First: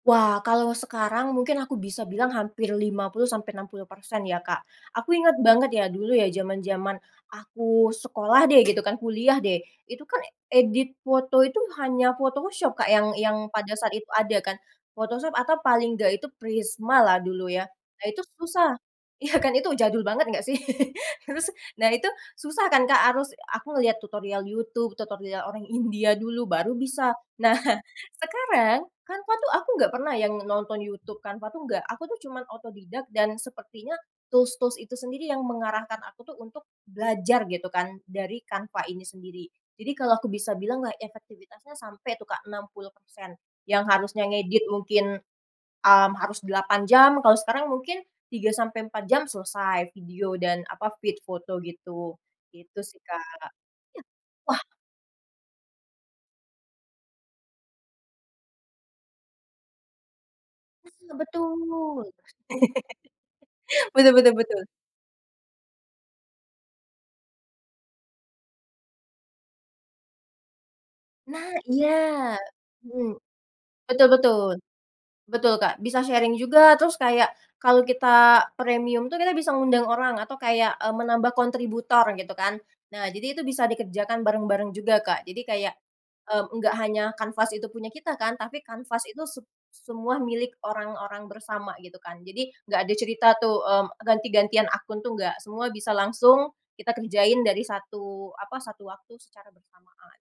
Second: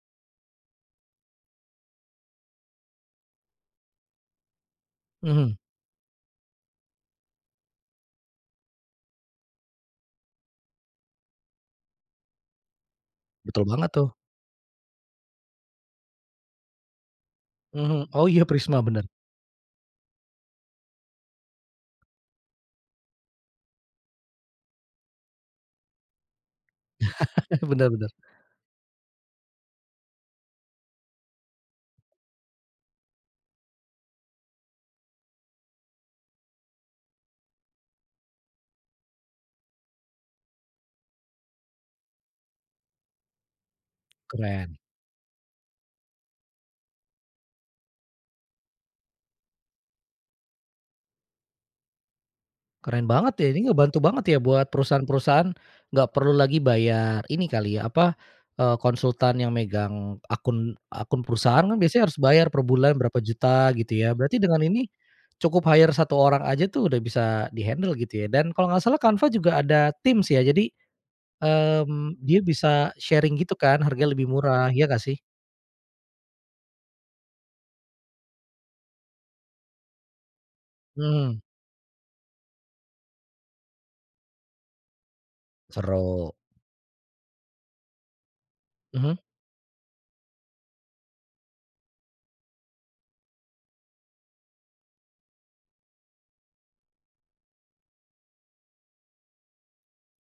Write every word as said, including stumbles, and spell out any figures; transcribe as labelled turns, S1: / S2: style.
S1: Wah, kalau sekarang, mungkin aku bisa bilang hampir lima puluh sampai enam puluh persen ya, Kak. Aku ingat
S2: Mhm.
S1: banget ya, dulu ya, zaman-zaman aku sekolah deh, gitu kan kuliah deh, itu kan, eee, edit foto itu hanya Photoshop, Kak, yang yang
S2: Betul
S1: pada
S2: banget
S1: saat itu
S2: tuh.
S1: ada kan. Photoshop atau paling nggak itu Prisma lah dulu ya. Nah
S2: Mhm
S1: itu
S2: oh iya,
S1: susah,
S2: Prisma, benar.
S1: iya kan, itu jadul banget nggak sih? Terus, nah itu susah kan, Kak, harus aku ngelihat tutorial YouTube, tutorial orang India dulu, baru bisa. Nah,
S2: Bener bener.
S1: sekarang, Canva tuh aku nggak pernah yang nonton YouTube, Canva tuh nggak. Aku tuh cuman otodidak dan sepertinya tools-tools itu sendiri yang mengarahkan aku tuh untuk belajar, gitu kan, dari Canva ini sendiri. Jadi kalau aku bisa bilanglah, efektivitasnya sampai tuh, Kak, enam puluh persen yang harusnya ngedit
S2: Keren.
S1: mungkin, mmm, harus delapan jam, kalau sekarang mungkin tiga sampai empat jam selesai, video dan apa feed foto gitu. Gitu sih,
S2: Keren
S1: Kak,
S2: banget ya,
S1: iya,
S2: ini ngebantu banget ya,
S1: wah
S2: buat perusahaan-perusahaan, nggak perlu lagi bayar ini kali ya, apa eee, konsultan yang megang akun
S1: Mas suka
S2: akun perusahaan kan
S1: betul.
S2: biasanya harus bayar per bulan berapa juta, gitu
S1: Betul
S2: ya.
S1: betul
S2: Berarti
S1: betul.
S2: dengan ini, cukup hire satu orang aja tuh udah bisa di-handle gitu ya. Dan kalau gak salah, Canva juga ada tim sih ya, jadi,
S1: Nah, iya
S2: mmm, dia bisa
S1: mhm,
S2: sharing gitu kan, harga
S1: betul
S2: lebih
S1: betul,
S2: murah, iya nggak sih?
S1: betul Kak, bisa sharing juga. Terus kayak, kalau kita premium tuh, kita bisa ngundang orang atau kayak, eee, menambah
S2: Mhm.
S1: kontributor gitu kan. Nah, jadi itu bisa dikerjakan bareng-bareng juga, Kak. Jadi kayak,
S2: Seru.
S1: mmm, enggak hanya Canvas itu punya kita kan, tapi Canvas
S2: Mhm.
S1: itu sep semua milik orang-orang bersama gitu kan. Jadi, nggak ada cerita tuh, mmm, ganti-gantian akun tuh, nggak, semua bisa langsung kita kerjain dari satu apa satu waktu secara bersamaan.